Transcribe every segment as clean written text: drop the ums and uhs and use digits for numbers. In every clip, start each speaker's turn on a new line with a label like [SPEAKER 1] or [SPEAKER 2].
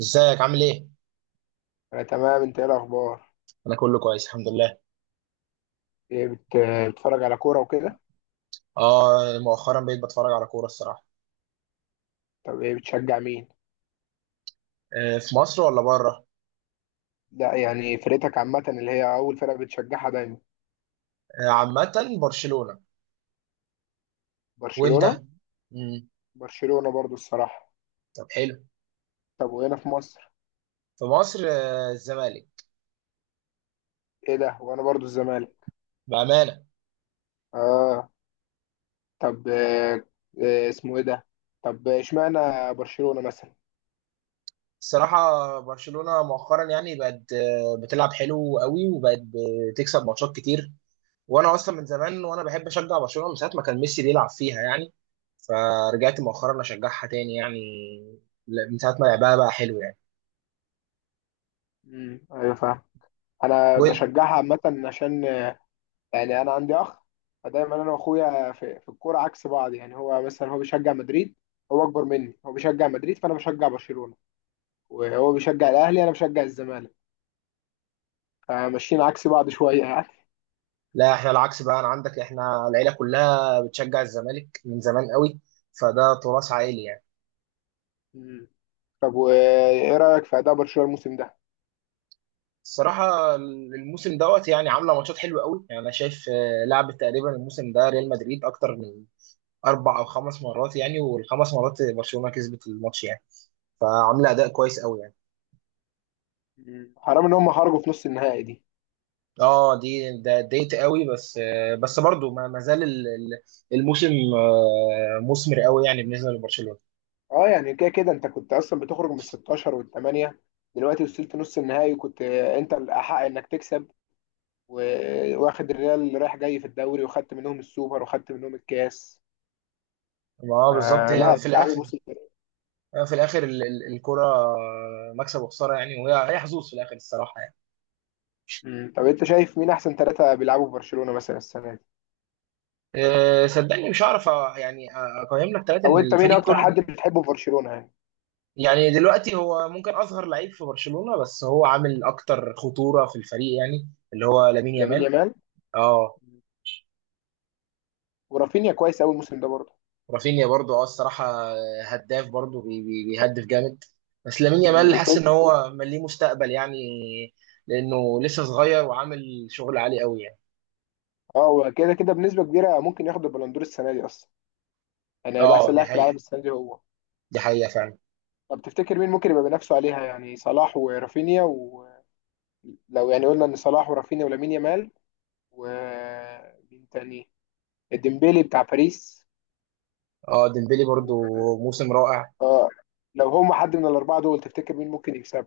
[SPEAKER 1] ازيك عامل ايه؟
[SPEAKER 2] أنا تمام، أنت إيه الأخبار؟
[SPEAKER 1] انا كله كويس الحمد لله.
[SPEAKER 2] إيه بتتفرج على كورة وكده؟
[SPEAKER 1] اه مؤخرا بقيت بتفرج على كورة الصراحة.
[SPEAKER 2] طب إيه بتشجع مين؟
[SPEAKER 1] آه في مصر ولا بره؟
[SPEAKER 2] لا يعني فرقتك عامة اللي هي أول فرقة بتشجعها دايما؟
[SPEAKER 1] آه عامة برشلونة. وانت؟
[SPEAKER 2] برشلونة؟
[SPEAKER 1] مم.
[SPEAKER 2] برشلونة برضو الصراحة.
[SPEAKER 1] طب حلو.
[SPEAKER 2] طب وهنا في مصر؟
[SPEAKER 1] في مصر الزمالك
[SPEAKER 2] إيه ده؟ وأنا برضو الزمالك.
[SPEAKER 1] بأمانة.
[SPEAKER 2] آه. طب، آه. اسمه إيه ده؟ طب إشمعنى برشلونة مثلا؟
[SPEAKER 1] الصراحة برشلونة مؤخرا يعني بقت بتلعب حلو قوي وبقت بتكسب ماتشات كتير. وانا اصلا من زمان وانا بحب اشجع برشلونة من ساعة ما كان ميسي بيلعب فيها يعني. فرجعت مؤخرا اشجعها تاني يعني لا، من ساعة ما لعبها بقى حلو
[SPEAKER 2] أيوة، فاهم. أنا
[SPEAKER 1] يعني.
[SPEAKER 2] بشجعها عامة عشان يعني انا عندي اخ، فدايما انا واخويا في الكوره عكس بعض، يعني هو مثلا هو بيشجع مدريد، هو اكبر مني، هو بيشجع مدريد فانا بشجع برشلونه، وهو بيشجع الاهلي انا بشجع الزمالك، فماشيين عكس بعض شويه يعني.
[SPEAKER 1] لا احنا العكس بقى انا عندك احنا العيله كلها بتشجع الزمالك من زمان قوي فده تراث عائلي يعني.
[SPEAKER 2] مم. طب وايه رايك في اداء برشلونه الموسم ده؟
[SPEAKER 1] الصراحه الموسم دوت يعني عامله ماتشات حلوه قوي يعني انا شايف لعبت تقريبا الموسم ده ريال مدريد اكتر من 4 أو 5 مرات يعني والخمس مرات برشلونه كسبت الماتش يعني فعامله اداء كويس قوي يعني.
[SPEAKER 2] مم. حرام ان هم خرجوا في نص النهائي دي.
[SPEAKER 1] اه دي ده اتضايقت قوي بس بس برضو ما زال الموسم مثمر قوي يعني بالنسبه لبرشلونه.
[SPEAKER 2] اه يعني كده كده انت كنت اصلا بتخرج من 16 والثمانيه، دلوقتي وصلت نص النهائي وكنت انت الاحق انك تكسب، واخد الريال اللي رايح جاي في الدوري وخدت منهم السوبر وخدت منهم الكاس.
[SPEAKER 1] ما هو بالظبط
[SPEAKER 2] آه،
[SPEAKER 1] هي
[SPEAKER 2] لا،
[SPEAKER 1] في
[SPEAKER 2] التعامل
[SPEAKER 1] الاخر
[SPEAKER 2] وصل كده.
[SPEAKER 1] يعني في الاخر الكرة مكسب وخسارة يعني وهي حظوظ في الاخر الصراحة يعني.
[SPEAKER 2] مم. طب انت شايف مين احسن ثلاثه بيلعبوا في برشلونه مثلا السنه دي؟
[SPEAKER 1] صدقني مش هعرف يعني اقيم لك ثلاثة
[SPEAKER 2] او
[SPEAKER 1] من
[SPEAKER 2] انت مين
[SPEAKER 1] الفريق
[SPEAKER 2] اكتر
[SPEAKER 1] كله.
[SPEAKER 2] حد بتحبه في برشلونه يعني؟
[SPEAKER 1] يعني دلوقتي هو ممكن اصغر لعيب في برشلونة بس هو عامل اكتر خطورة في الفريق يعني اللي هو لامين
[SPEAKER 2] لامين
[SPEAKER 1] يامال.
[SPEAKER 2] يامال.
[SPEAKER 1] اه
[SPEAKER 2] ورافينيا كويس قوي الموسم ده برضه.
[SPEAKER 1] رافينيا برضو الصراحة هداف برضو بيهدف جامد بس لامين
[SPEAKER 2] مم.
[SPEAKER 1] يامال حاسس
[SPEAKER 2] وفيت.
[SPEAKER 1] ان هو ليه مستقبل يعني. لانه لسه صغير وعامل شغل عالي قوي يعني.
[SPEAKER 2] اه وكده كده بنسبه كبيره ممكن ياخد البلندور السنه دي اصلا، يعني هيبقى
[SPEAKER 1] اه
[SPEAKER 2] احسن
[SPEAKER 1] دي
[SPEAKER 2] لاعب في العالم
[SPEAKER 1] حقيقة
[SPEAKER 2] السنه دي هو.
[SPEAKER 1] دي حقيقة فعلا.
[SPEAKER 2] طب تفتكر مين ممكن يبقى بنفسه عليها، يعني صلاح ورافينيا ولو، يعني قلنا ان صلاح ورافينيا ولامين يامال، ومين تاني؟ الديمبيلي بتاع باريس
[SPEAKER 1] اه ديمبلي برضو
[SPEAKER 2] و...
[SPEAKER 1] موسم رائع.
[SPEAKER 2] اه. لو هم حد من الاربعه دول تفتكر مين ممكن يكسب؟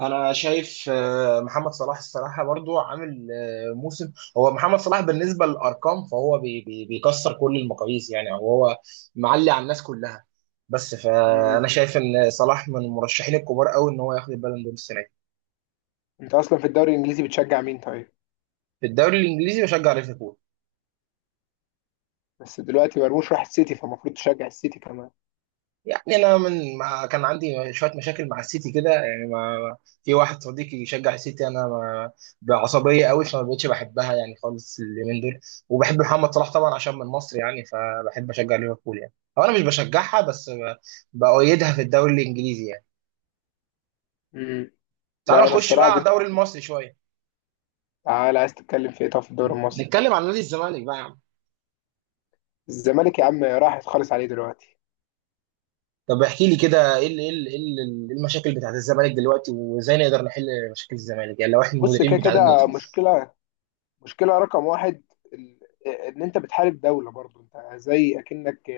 [SPEAKER 1] انا شايف محمد صلاح الصراحه برضو عامل موسم. هو محمد صلاح بالنسبه للارقام فهو بي بي بيكسر كل المقاييس يعني أو هو معلي على الناس كلها بس
[SPEAKER 2] مم.
[SPEAKER 1] فانا شايف ان صلاح من المرشحين الكبار قوي ان هو ياخد البالون دور السنه دي.
[SPEAKER 2] انت اصلا في الدوري الانجليزي بتشجع مين طيب؟
[SPEAKER 1] في الدوري الانجليزي بشجع ليفربول.
[SPEAKER 2] بس دلوقتي مرموش راح السيتي فالمفروض تشجع السيتي كمان.
[SPEAKER 1] يعني انا من ما كان عندي شويه مشاكل مع السيتي كده يعني ما في واحد صديقي يشجع السيتي انا ما بعصبيه قوي فما بقتش بحبها يعني خالص اليومين دول. وبحب محمد صلاح طبعا عشان من مصر يعني فبحب اشجع ليفربول يعني هو انا مش بشجعها بس بأيدها في الدوري الانجليزي يعني.
[SPEAKER 2] مم.
[SPEAKER 1] تعالى
[SPEAKER 2] لا انا
[SPEAKER 1] نخش بقى
[SPEAKER 2] الصراحه
[SPEAKER 1] على الدوري المصري شويه.
[SPEAKER 2] تعالى عايز تتكلم في ايه؟ طب في الدوري المصري؟
[SPEAKER 1] نتكلم عن نادي الزمالك بقى يا عم.
[SPEAKER 2] الزمالك يا عم راح خالص عليه دلوقتي.
[SPEAKER 1] طب احكي لي كده إيه المشاكل بتاعت الزمالك دلوقتي وازاي نقدر نحل مشاكل الزمالك يعني لو احنا
[SPEAKER 2] بص
[SPEAKER 1] المديرين
[SPEAKER 2] كده
[SPEAKER 1] بتاع النادي.
[SPEAKER 2] كده مشكله، مشكله رقم واحد، ال- ان انت بتحارب دوله، برضو انت زي اكنك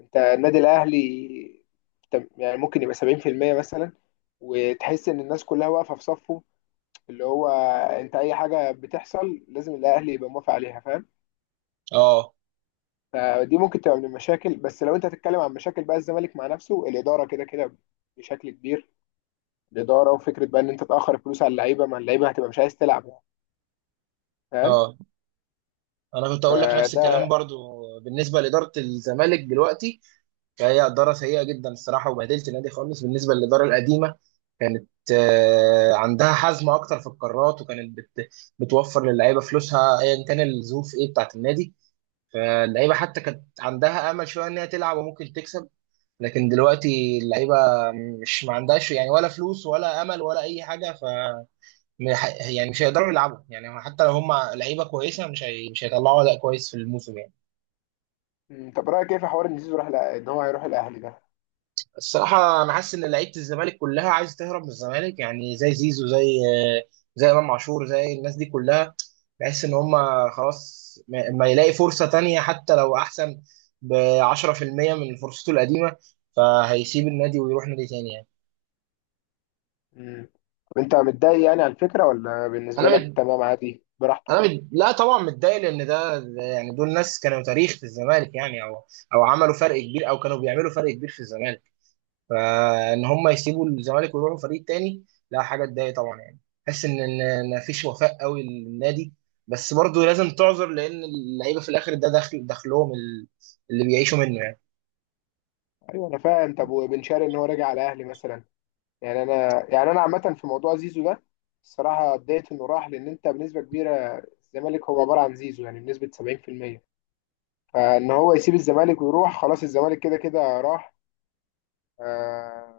[SPEAKER 2] انت النادي الاهلي، يعني ممكن يبقى 70% مثلا، وتحس ان الناس كلها واقفه في صفه، اللي هو انت اي حاجه بتحصل لازم الاهلي يبقى موافق عليها، فاهم؟
[SPEAKER 1] اه،
[SPEAKER 2] فدي ممكن تبقى من المشاكل، بس لو انت هتتكلم عن مشاكل بقى الزمالك مع نفسه الاداره كده كده بشكل كبير، الاداره وفكره بقى ان انت تاخر الفلوس على اللعيبه، ما اللعيبه هتبقى مش عايز تلعب يعني، فاهم؟
[SPEAKER 1] اه، انا كنت اقول لك نفس الكلام
[SPEAKER 2] فده.
[SPEAKER 1] برضو بالنسبه لاداره الزمالك دلوقتي. فهي اداره سيئه جدا الصراحه وبهدلت النادي خالص. بالنسبه للاداره القديمه كانت عندها حزم اكتر في القرارات وكانت بتوفر للعيبه فلوسها ايا كان الظروف ايه بتاعت النادي. فاللعيبه حتى كانت عندها امل شويه ان هي تلعب وممكن تكسب. لكن دلوقتي اللعيبه مش ما عندهاش يعني، ولا فلوس ولا امل ولا اي حاجه، ف يعني مش هيقدروا يلعبوا يعني حتى لو هم لعيبه كويسه مش هيطلعوا اداء كويس في الموسم يعني.
[SPEAKER 2] مم، طب رايك ايه في حوار ان زيزو راح ان هو هيروح الاهلي ده؟
[SPEAKER 1] الصراحة أنا حاسس إن لعيبة الزمالك كلها عايزة تهرب من الزمالك يعني زي زيزو آه، زي إمام عاشور زي الناس دي كلها. بحس إن هما خلاص ما يلاقي فرصة تانية حتى لو أحسن ب 10% من فرصته القديمة. فهيسيب النادي ويروح نادي تاني يعني.
[SPEAKER 2] مم. طب انت متضايق يعني على الفكره ولا
[SPEAKER 1] أنا
[SPEAKER 2] بالنسبه لك
[SPEAKER 1] مد...
[SPEAKER 2] تمام عادي براحته؟
[SPEAKER 1] لا طبعا متضايق لأن ده يعني دول ناس كانوا تاريخ في الزمالك يعني، أو عملوا فرق كبير أو كانوا بيعملوا فرق كبير في الزمالك. فان هم يسيبوا الزمالك ويروحوا فريق تاني لا حاجه تضايق طبعا يعني. حس ان ما فيش وفاء قوي للنادي. بس برضه لازم تعذر لان اللعيبه في الاخر دخل دخلهم اللي بيعيشوا منه يعني.
[SPEAKER 2] ايوه انا فاهم. طب وبن شرقي ان هو راجع على الاهلي مثلا، يعني انا، يعني انا عامه في موضوع زيزو ده الصراحه اتضايقت انه راح، لان انت بنسبه كبيره الزمالك هو عباره عن زيزو، يعني بنسبه 70%، فان هو يسيب الزمالك ويروح خلاص الزمالك كده كده راح. آه،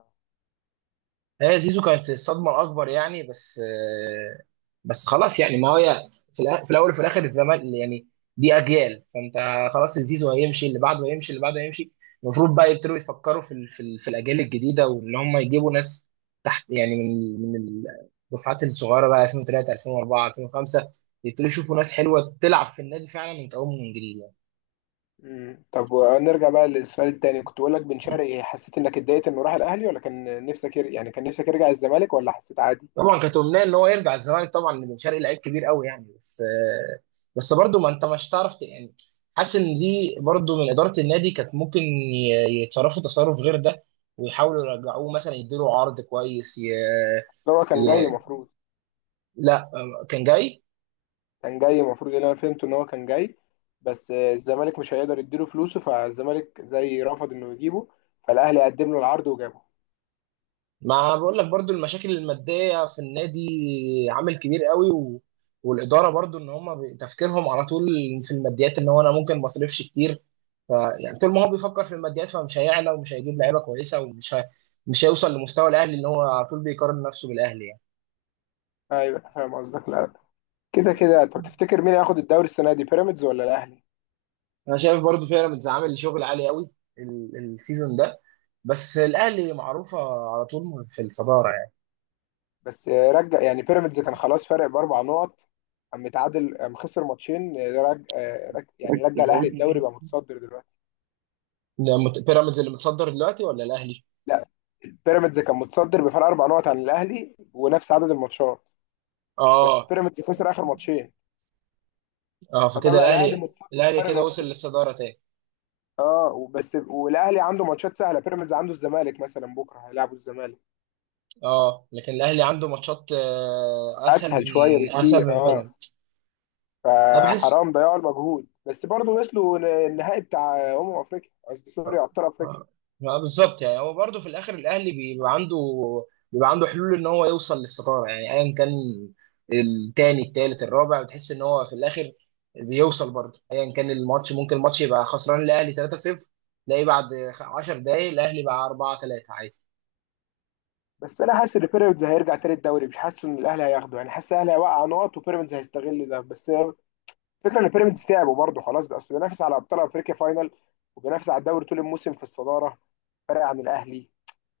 [SPEAKER 1] هي زيزو كانت الصدمة الأكبر يعني بس خلاص يعني ما هي في الأول وفي الآخر الزمان يعني. دي أجيال فأنت خلاص زيزو هيمشي اللي بعده هيمشي اللي بعده هيمشي. المفروض بقى يبتدوا يفكروا في الأجيال الجديدة واللي هم يجيبوا ناس تحت يعني من الدفعات الصغيرة بقى 2003 2004 2005. يبتدوا يشوفوا ناس حلوة تلعب في النادي فعلا وتقوم من جديد يعني.
[SPEAKER 2] مم. طب نرجع بقى للسؤال التاني كنت بقول لك بن شرقي، حسيت انك اتضايقت انه راح الاهلي ولا كان نفسك يعني كان نفسك يرجع الزمالك ولا حسيت عادي؟
[SPEAKER 1] طبعا كانت امنيه ان هو يرجع الزمالك طبعا، بن شرقي لعيب كبير قوي يعني بس برضه ما انت مش تعرف يعني. حاسس ان دي برضه من اداره النادي كانت ممكن يتصرفوا تصرف غير ده. ويحاولوا يرجعوه مثلا يديله عرض كويس
[SPEAKER 2] لو هو
[SPEAKER 1] ي...
[SPEAKER 2] كان جاي المفروض،
[SPEAKER 1] لا كان جاي.
[SPEAKER 2] كان جاي المفروض اللي انا فهمته ان هو كان جاي، بس الزمالك مش هيقدر يديله فلوسه، فالزمالك زي رفض انه يجيبه، فالاهلي قدم له العرض وجابه.
[SPEAKER 1] ما بقول لك برضو المشاكل المادية في النادي عامل كبير قوي والإدارة برضو إن هم تفكيرهم على طول في الماديات إن هو أنا ممكن ما أصرفش كتير. ف... يعني طول ما هو بيفكر في الماديات فمش هيعلى ومش هيجيب لعيبة كويسة مش هيوصل لمستوى الأهلي إن هو على طول بيقارن نفسه بالأهلي يعني.
[SPEAKER 2] ايوه، فاهم قصدك. لا كده كده،
[SPEAKER 1] بس
[SPEAKER 2] طب تفتكر مين هياخد الدوري السنه دي بيراميدز ولا الاهلي؟
[SPEAKER 1] أنا شايف برضو بيراميدز عامل شغل عالي قوي السيزون ده. بس الأهلي معروفة على طول في الصدارة يعني.
[SPEAKER 2] بس رجع يعني بيراميدز كان خلاص فارق باربع نقط، قام متعادل، قام خسر ماتشين، يعني رجع الاهلي الدوري بقى متصدر دلوقتي.
[SPEAKER 1] بيراميدز اللي متصدر دلوقتي ولا الأهلي؟
[SPEAKER 2] لا، بيراميدز كان متصدر بفارق اربع نقط عن الاهلي ونفس عدد الماتشات، بس
[SPEAKER 1] اه،
[SPEAKER 2] بيراميدز خسر اخر ماتشين،
[SPEAKER 1] اه، فكده
[SPEAKER 2] فطلع الاهلي
[SPEAKER 1] الاهلي
[SPEAKER 2] متصدر، فرق
[SPEAKER 1] كده وصل
[SPEAKER 2] نقطتين.
[SPEAKER 1] للصداره تاني.
[SPEAKER 2] اه بس والاهلي عنده ماتشات سهله، بيراميدز عنده الزمالك مثلا بكره هيلعبوا الزمالك.
[SPEAKER 1] اه لكن الاهلي عنده ماتشات اسهل من
[SPEAKER 2] اسهل شويه بكتير، اه.
[SPEAKER 1] بيراميدز. انا بحس
[SPEAKER 2] فحرام ضياع المجهود بس برضه وصلوا النهائي بتاع افريقيا، قصدي سوري، ابطال افريقيا.
[SPEAKER 1] آه، بالظبط يعني هو برضه في الاخر الاهلي بيبقى عنده حلول ان هو يوصل للصداره يعني ايا كان التاني التالت الرابع، بتحس ان هو في الاخر بيوصل برضه ايا كان الماتش. ممكن الماتش يبقى خسران الاهلي 3-0 تلاقيه بعد 10 دقايق الاهلي بقى 4-3 عادي.
[SPEAKER 2] بس انا حاسس ان بيراميدز هيرجع تاني الدوري، مش حاسس ان الاهلي هياخده، يعني حاسس الاهلي هيوقع نقط وبيراميدز هيستغل ده، بس الفكره ان بيراميدز تعبوا برضه خلاص بقى، اصل بينافس على ابطال افريقيا فاينل وبينافس على الدوري طول الموسم في الصداره فرق عن الاهلي،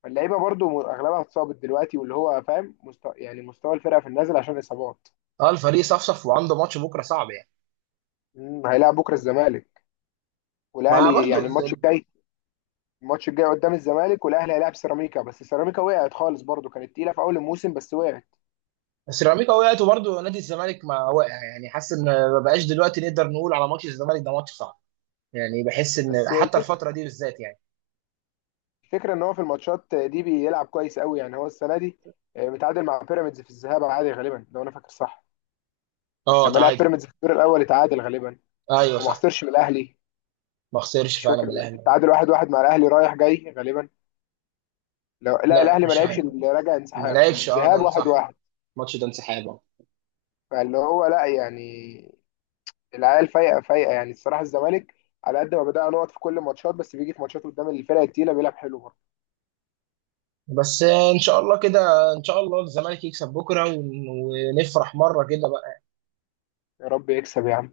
[SPEAKER 2] فاللعيبه برضه اغلبها اتصابت دلوقتي، واللي هو فاهم مستوى يعني مستوى الفرقه في النازل عشان اصابات.
[SPEAKER 1] اه الفريق صفصف وعنده ماتش بكره صعب يعني.
[SPEAKER 2] مم، هيلاعب بكره الزمالك
[SPEAKER 1] ما
[SPEAKER 2] والاهلي،
[SPEAKER 1] برضه
[SPEAKER 2] يعني الماتش الجاي، الماتش الجاي قدام الزمالك، والاهلي هيلاعب سيراميكا، بس سيراميكا وقعت خالص برضه، كانت تقيله في اول الموسم بس وقعت.
[SPEAKER 1] بس سيراميكا وقعت وبرضه نادي الزمالك ما وقع، يعني حاسس ان ما بقاش دلوقتي نقدر نقول على ماتش الزمالك ده ماتش صعب يعني بحس ان
[SPEAKER 2] بس
[SPEAKER 1] حتى
[SPEAKER 2] الفكره
[SPEAKER 1] الفتره دي بالذات يعني.
[SPEAKER 2] الفكره ان هو في الماتشات دي بيلعب كويس قوي يعني هو السنه دي، متعادل مع بيراميدز في الذهاب عادي غالبا لو انا فاكر صح.
[SPEAKER 1] اه
[SPEAKER 2] لما لعب
[SPEAKER 1] تعادل.
[SPEAKER 2] بيراميدز في الدور الاول اتعادل غالبا،
[SPEAKER 1] ايوه
[SPEAKER 2] وما
[SPEAKER 1] صح.
[SPEAKER 2] خسرش من الاهلي.
[SPEAKER 1] ما خسرش
[SPEAKER 2] مش
[SPEAKER 1] فعلا
[SPEAKER 2] فاكر،
[SPEAKER 1] من الاهلي.
[SPEAKER 2] التعادل 1-1 مع الاهلي رايح جاي غالبا، لو لا
[SPEAKER 1] لا
[SPEAKER 2] الاهلي ما
[SPEAKER 1] مش
[SPEAKER 2] لعبش
[SPEAKER 1] عارف.
[SPEAKER 2] اللي راجع
[SPEAKER 1] ما
[SPEAKER 2] انسحاب
[SPEAKER 1] لعبش، اه،
[SPEAKER 2] الذهاب
[SPEAKER 1] ده
[SPEAKER 2] واحد
[SPEAKER 1] صح.
[SPEAKER 2] واحد
[SPEAKER 1] الماتش ده انسحاب.
[SPEAKER 2] فاللي هو لا يعني، العيال فايقه فايقه يعني الصراحه الزمالك، على قد ما بدأ نقط في كل الماتشات بس بيجي في ماتشات قدام الفرق التقيله بيلعب حلو برضه.
[SPEAKER 1] بس ان شاء الله كده، ان شاء الله الزمالك يكسب بكره ونفرح مره كده بقى.
[SPEAKER 2] يا رب يكسب يا عم.